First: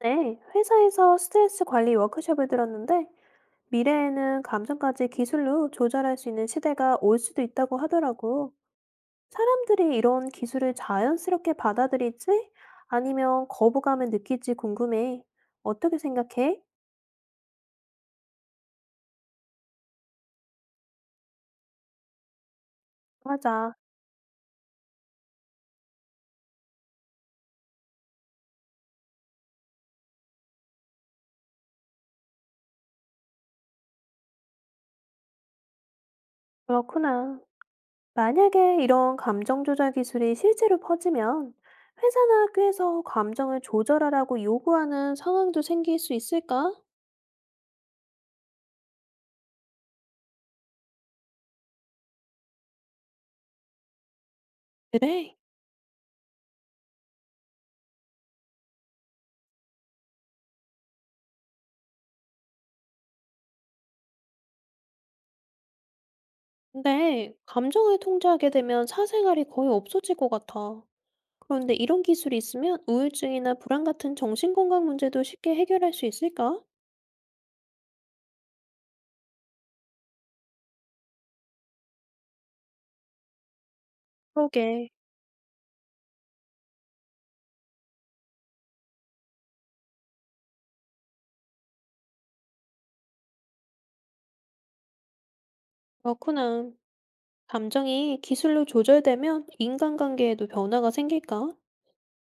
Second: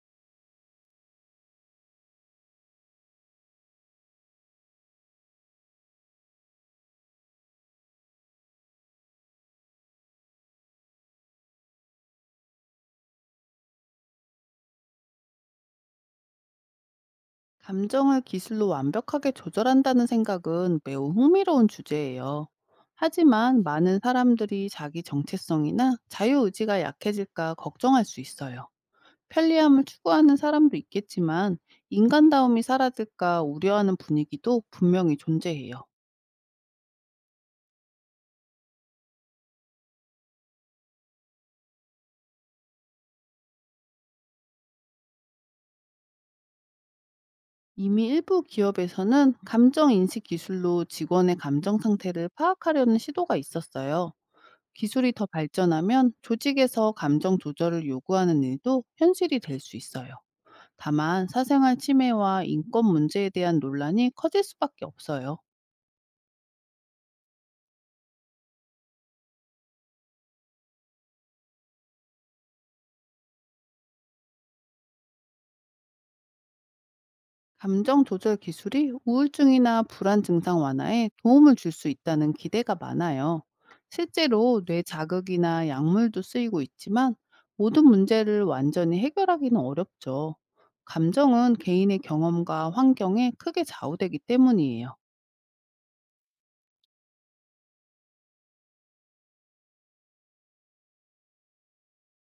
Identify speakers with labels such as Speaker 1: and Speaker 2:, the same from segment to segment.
Speaker 1: 네, 회사에서 스트레스 관리 워크숍을 들었는데 미래에는 감정까지 기술로 조절할 수 있는 시대가 올 수도 있다고 하더라고. 사람들이 이런 기술을 자연스럽게 받아들일지 아니면 거부감을 느낄지 궁금해. 어떻게 생각해?
Speaker 2: 감정을 기술로 완벽하게 조절한다는 생각은 매우 흥미로운 주제예요. 하지만
Speaker 1: 맞아.
Speaker 2: 많은 사람들이 자기 정체성이나 자유의지가 약해질까 걱정할 수 있어요. 편리함을 추구하는 사람도 있겠지만 인간다움이 사라질까 우려하는 분위기도 분명히 존재해요.
Speaker 1: 그렇구나. 만약에 이런 감정 조절 기술이 실제로 퍼지면 회사나 학교에서 감정을 조절하라고 요구하는 상황도 생길 수 있을까?
Speaker 2: 이미 일부 기업에서는 감정인식 기술로 직원의 감정 상태를 파악하려는 시도가 있었어요. 기술이 더
Speaker 1: 그래.
Speaker 2: 발전하면 조직에서 감정 조절을 요구하는 일도 현실이 될 수 있어요. 다만 사생활 침해와 인권 문제에 대한 논란이 커질 수밖에 없어요.
Speaker 1: 근데 감정을 통제하게 되면 사생활이 거의 없어질 것 같아. 그런데 이런 기술이 있으면 우울증이나 불안 같은 정신건강 문제도 쉽게 해결할 수 있을까?
Speaker 2: 감정 조절 기술이 우울증이나 불안 증상 완화에 도움을 줄 수 있다는 기대가 많아요. 실제로 뇌
Speaker 1: 그러게.
Speaker 2: 자극이나 약물도 쓰이고 있지만 모든 문제를 완전히 해결하기는 어렵죠. 감정은 개인의 경험과 환경에 크게 좌우되기 때문이에요.
Speaker 1: 그렇구나. 감정이 기술로 조절되면 인간관계에도 변화가 생길까?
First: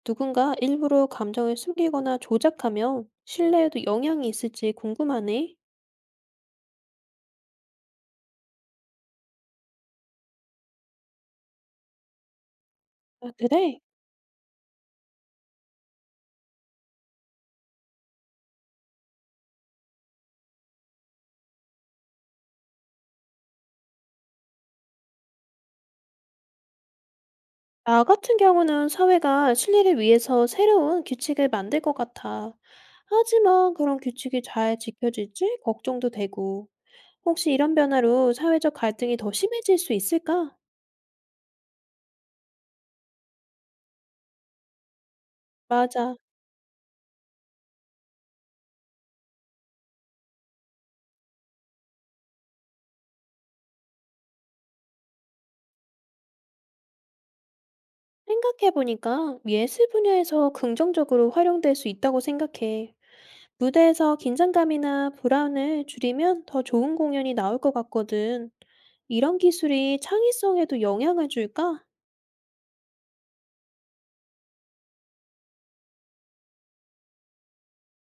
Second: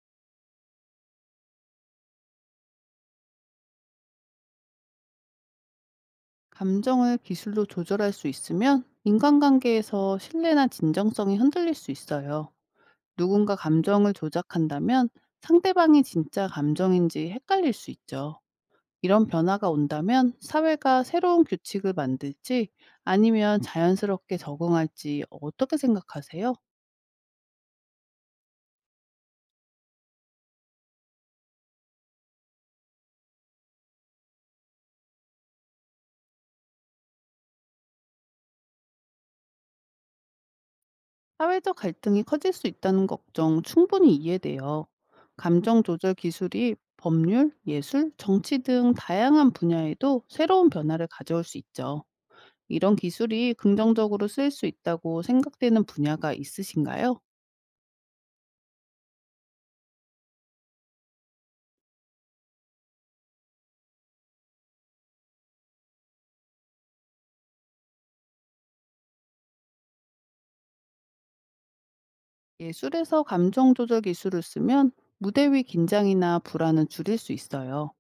Speaker 1: 누군가 일부러 감정을 숨기거나 조작하면 신뢰에도 영향이 있을지 궁금하네.
Speaker 2: 감정을 기술로 조절할 수 있으면 인간관계에서 신뢰나 진정성이 흔들릴 수 있어요.
Speaker 1: 아,
Speaker 2: 누군가
Speaker 1: 그래?
Speaker 2: 감정을 조작한다면 상대방이 진짜 감정인지 헷갈릴 수 있죠. 이런 변화가 온다면 사회가 새로운 규칙을 만들지, 아니면 자연스럽게 적응할지 어떻게 생각하세요?
Speaker 1: 나 같은 경우는 사회가 신뢰를 위해서 새로운 규칙을 만들 것 같아. 하지만 그런 규칙이 잘 지켜질지 걱정도 되고, 혹시 이런 변화로 사회적 갈등이 더 심해질 수 있을까?
Speaker 2: 사회적 갈등이 커질 수 있다는 걱정 충분히 이해돼요. 감정 조절
Speaker 1: 맞아.
Speaker 2: 기술이 법률, 예술, 정치 등 다양한 분야에도 새로운 변화를 가져올 수 있죠. 이런 기술이 긍정적으로 쓰일 수 있다고 생각되는 분야가 있으신가요?
Speaker 1: 생각해보니까 예술 분야에서 긍정적으로 활용될 수 있다고 생각해. 무대에서 긴장감이나 불안을 줄이면 더 좋은 공연이 나올 것 같거든. 이런 기술이 창의성에도 영향을 줄까?
Speaker 2: 예술에서 감정 조절 기술을 쓰면 무대 위 긴장이나 불안은 줄일 수 있어요.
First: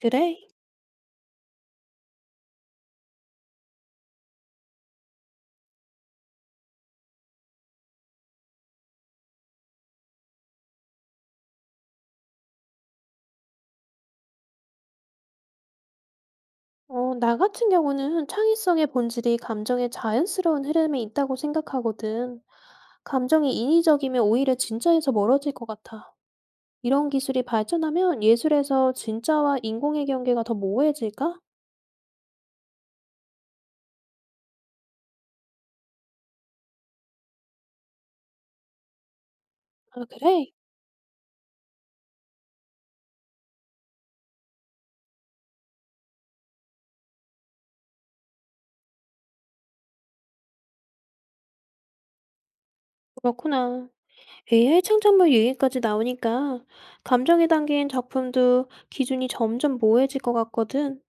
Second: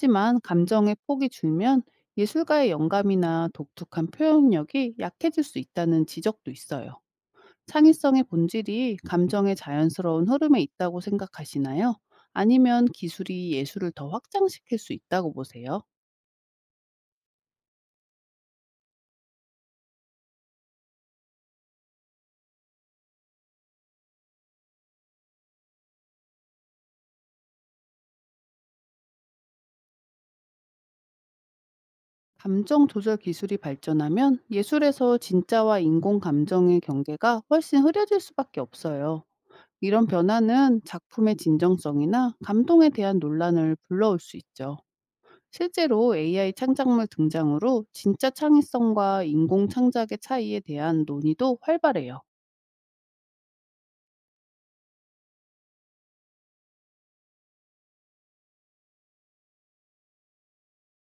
Speaker 1: 그래,
Speaker 2: 감정의 폭이 줄면 예술가의 영감이나 독특한 표현력이 약해질 수 있다는 지적도 있어요. 창의성의 본질이 감정의 자연스러운 흐름에 있다고 생각하시나요? 아니면 기술이 예술을 더 확장시킬 수 있다고 보세요?
Speaker 1: 어, 나 같은 경우는 창의성의 본질이 감정의 자연스러운 흐름에 있다고 생각하거든. 감정이 인위적이면 오히려 진짜에서 멀어질 것 같아. 이런 기술이 발전하면 예술에서 진짜와 인공의 경계가 더 모호해질까?
Speaker 2: 감정 조절 기술이 발전하면 예술에서 진짜와 인공 감정의 경계가 훨씬 흐려질 수밖에 없어요.
Speaker 1: 아,
Speaker 2: 이런
Speaker 1: 그래?
Speaker 2: 변화는 작품의 진정성이나 감동에 대한 논란을 불러올 수 있죠. 실제로 AI 창작물 등장으로 진짜 창의성과 인공 창작의 차이에 대한 논의도 활발해요.
Speaker 1: 그렇구나. AI 창작물 얘기까지 나오니까 감정에 담긴 작품도 기준이 점점 모호해질 것 같거든.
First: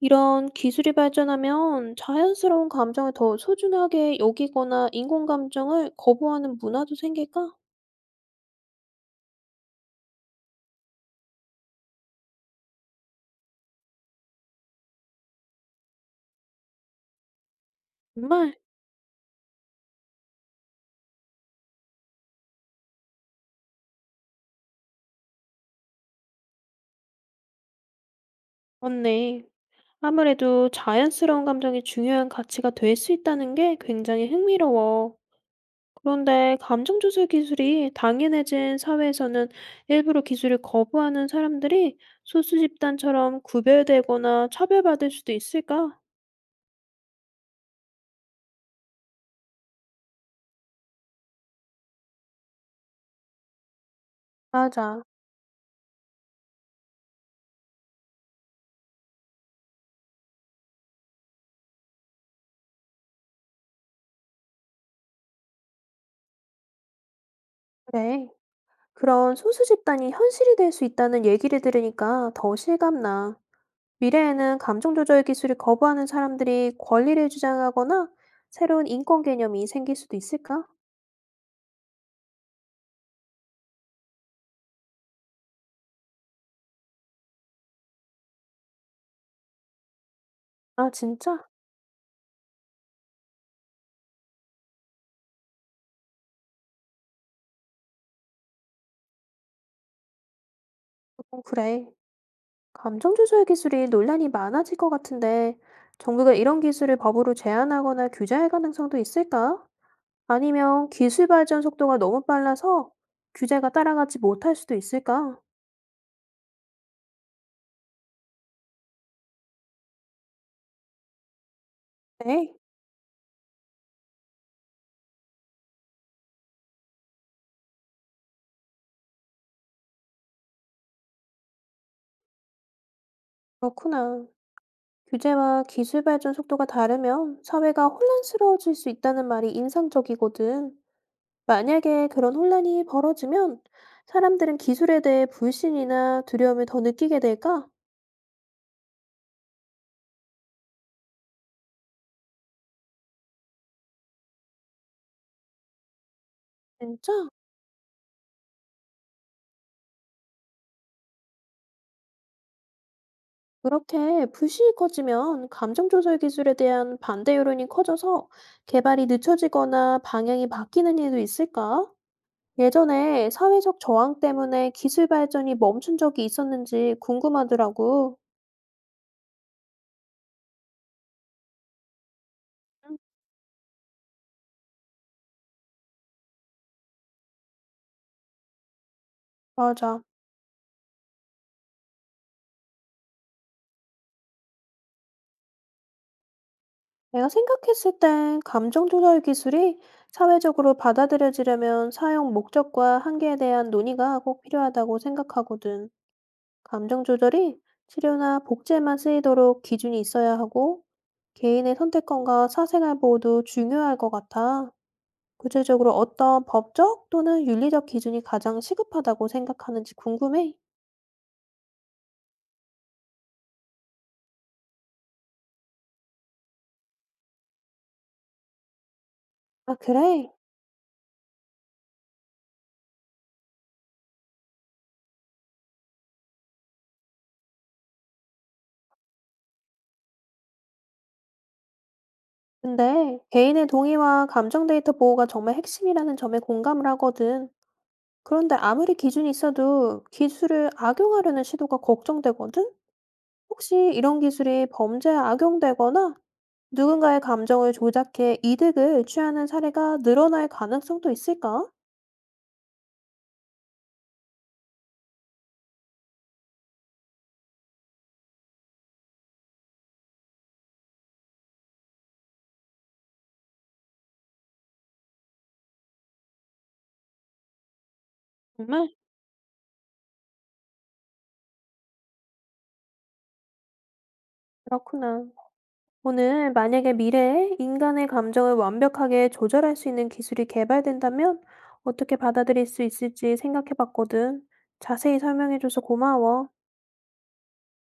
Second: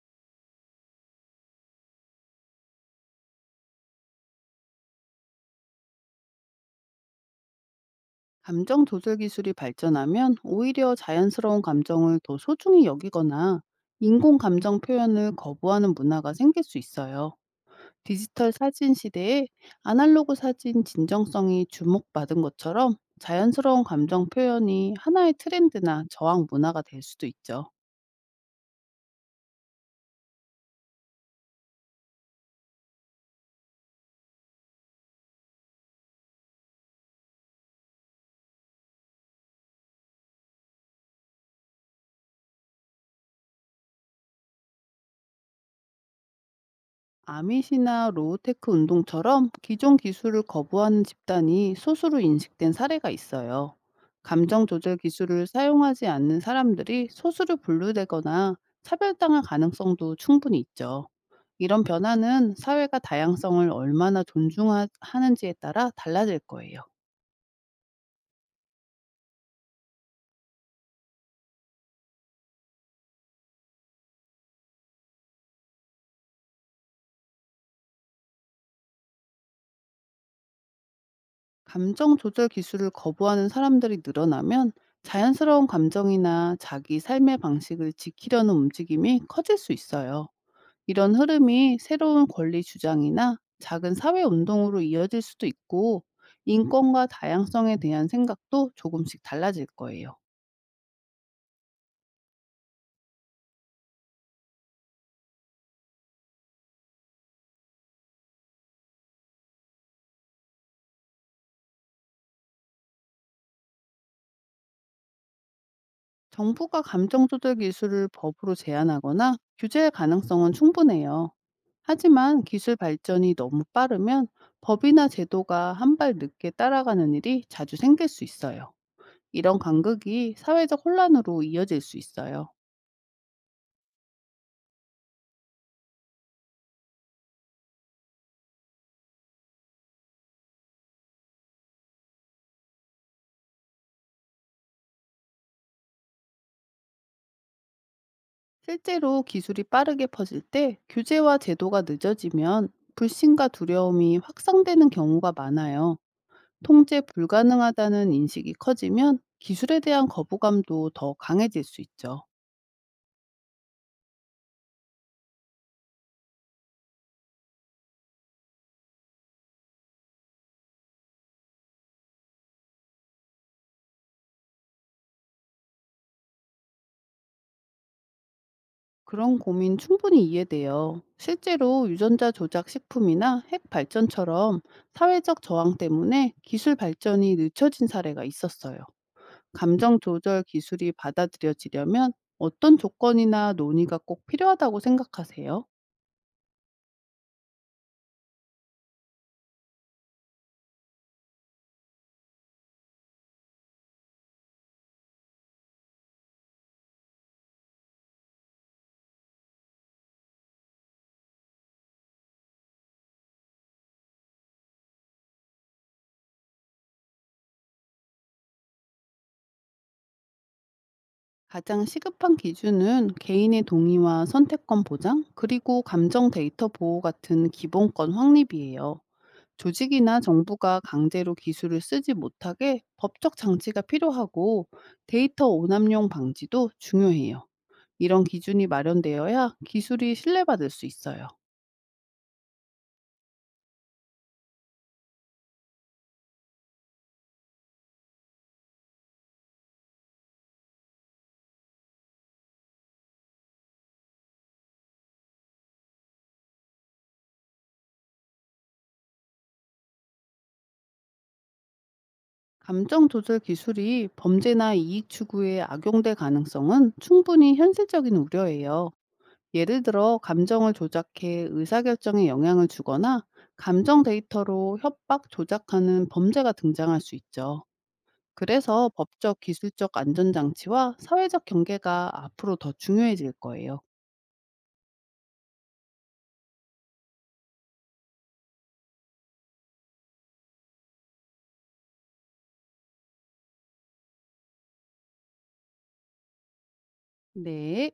Speaker 1: 이런 기술이 발전하면 자연스러운 감정을 더 소중하게 여기거나 인공 감정을 거부하는 문화도 생길까?
Speaker 2: 감정 조절 기술이 발전하면 오히려 자연스러운 감정을 더 소중히 여기거나 인공 감정 표현을 거부하는 문화가 생길 수 있어요. 디지털
Speaker 1: 정말
Speaker 2: 사진 시대에 아날로그 사진 진정성이 주목받은 것처럼 자연스러운 감정 표현이 하나의 트렌드나 저항 문화가 될 수도 있죠.
Speaker 1: 맞네. 아무래도 자연스러운 감정이 중요한 가치가 될 수 있다는 게 굉장히 흥미로워. 그런데 감정 조절 기술이 당연해진 사회에서는 일부러 기술을 거부하는 사람들이 소수 집단처럼 구별되거나 차별받을 수도 있을까?
Speaker 2: 아밋이나 로우테크 운동처럼 기존 기술을 거부하는 집단이 소수로 인식된 사례가 있어요. 감정 조절
Speaker 1: 맞아.
Speaker 2: 기술을 사용하지 않는 사람들이 소수로 분류되거나 차별당할 가능성도 충분히 있죠. 이런 변화는 사회가 다양성을 얼마나 존중하는지에 따라 달라질 거예요.
Speaker 1: 그래. 그런 소수 집단이 현실이 될 수 있다는 얘기를 들으니까 더 실감나. 미래에는 감정 조절 기술을 거부하는 사람들이 권리를 주장하거나 새로운 인권 개념이 생길 수도 있을까?
Speaker 2: 감정 조절 기술을 거부하는 사람들이 늘어나면 자연스러운 감정이나 자기 삶의 방식을 지키려는 움직임이 커질 수 있어요.
Speaker 1: 아,
Speaker 2: 이런
Speaker 1: 진짜?
Speaker 2: 흐름이 새로운 권리 주장이나 작은 사회 운동으로 이어질 수도 있고, 인권과 다양성에 대한 생각도 조금씩 달라질 거예요.
Speaker 1: 그건 그래. 감정 조절 기술이 논란이 많아질 것 같은데, 정부가 이런 기술을 법으로 제한하거나 규제할 가능성도 있을까? 아니면 기술 발전 속도가 너무 빨라서 규제가 따라가지 못할 수도 있을까?
Speaker 2: 정부가 감정조절 기술을 법으로 제한하거나 규제할 가능성은 충분해요. 하지만
Speaker 1: 네,
Speaker 2: 기술 발전이 너무 빠르면 법이나 제도가 한 발 늦게 따라가는 일이 자주 생길 수 있어요. 이런 간극이 사회적 혼란으로 이어질 수 있어요.
Speaker 1: 그렇구나. 규제와 기술 발전 속도가 다르면 사회가 혼란스러워질 수 있다는 말이 인상적이거든. 만약에 그런 혼란이 벌어지면 사람들은 기술에 대해 불신이나 두려움을 더 느끼게 될까?
Speaker 2: 실제로 기술이 빠르게 퍼질 때 규제와 제도가 늦어지면 불신과 두려움이 확산되는 경우가 많아요. 통제
Speaker 1: 진짜?
Speaker 2: 불가능하다는 인식이 커지면 기술에 대한 거부감도 더 강해질 수 있죠.
Speaker 1: 그렇게 불신이 커지면 감정조절 기술에 대한 반대 여론이 커져서 개발이 늦춰지거나 방향이 바뀌는 일도 있을까? 예전에 사회적 저항 때문에 기술 발전이 멈춘 적이 있었는지 궁금하더라고.
Speaker 2: 그런 고민 충분히 이해돼요. 실제로 유전자 조작
Speaker 1: 응,
Speaker 2: 식품이나 핵 발전처럼 사회적 저항 때문에 기술 발전이 늦춰진 사례가 있었어요. 감정
Speaker 1: 맞아.
Speaker 2: 조절 기술이 받아들여지려면 어떤 조건이나 논의가 꼭 필요하다고 생각하세요?
Speaker 1: 내가 생각했을 땐 감정 조절 기술이 사회적으로 받아들여지려면 사용 목적과 한계에 대한 논의가 꼭 필요하다고 생각하거든. 감정 조절이 치료나 복제만 쓰이도록 기준이 있어야 하고, 개인의 선택권과 사생활 보호도 중요할 것 같아. 구체적으로 어떤 법적 또는 윤리적 기준이 가장 시급하다고 생각하는지 궁금해.
Speaker 2: 가장 시급한 기준은 개인의 동의와 선택권 보장, 그리고 감정 데이터 보호 같은 기본권 확립이에요.
Speaker 1: 아,
Speaker 2: 조직이나
Speaker 1: 그래?
Speaker 2: 정부가 강제로 기술을 쓰지 못하게 법적 장치가 필요하고, 데이터 오남용 방지도 중요해요. 이런 기준이 마련되어야 기술이 신뢰받을 수 있어요.
Speaker 1: 근데 개인의 동의와 감정 데이터 보호가 정말 핵심이라는 점에 공감을 하거든. 그런데 아무리 기준이 있어도 기술을 악용하려는 시도가 걱정되거든? 혹시 이런 기술이 범죄에 악용되거나 누군가의 감정을 조작해 이득을 취하는 사례가 늘어날 가능성도 있을까?
Speaker 2: 감정 조절 기술이 범죄나 이익 추구에 악용될 가능성은 충분히 현실적인 우려예요. 예를 들어 감정을 조작해 의사결정에 영향을 주거나 감정 데이터로 협박, 조작하는 범죄가 등장할 수 있죠. 그래서
Speaker 1: 정말?
Speaker 2: 법적, 기술적 안전장치와 사회적 경계가 앞으로 더 중요해질 거예요.
Speaker 1: 그렇구나. 오늘 만약에 미래에 인간의 감정을 완벽하게 조절할 수 있는 기술이 개발된다면 어떻게 받아들일 수 있을지 생각해 봤거든. 자세히 설명해줘서 고마워.
Speaker 2: 네.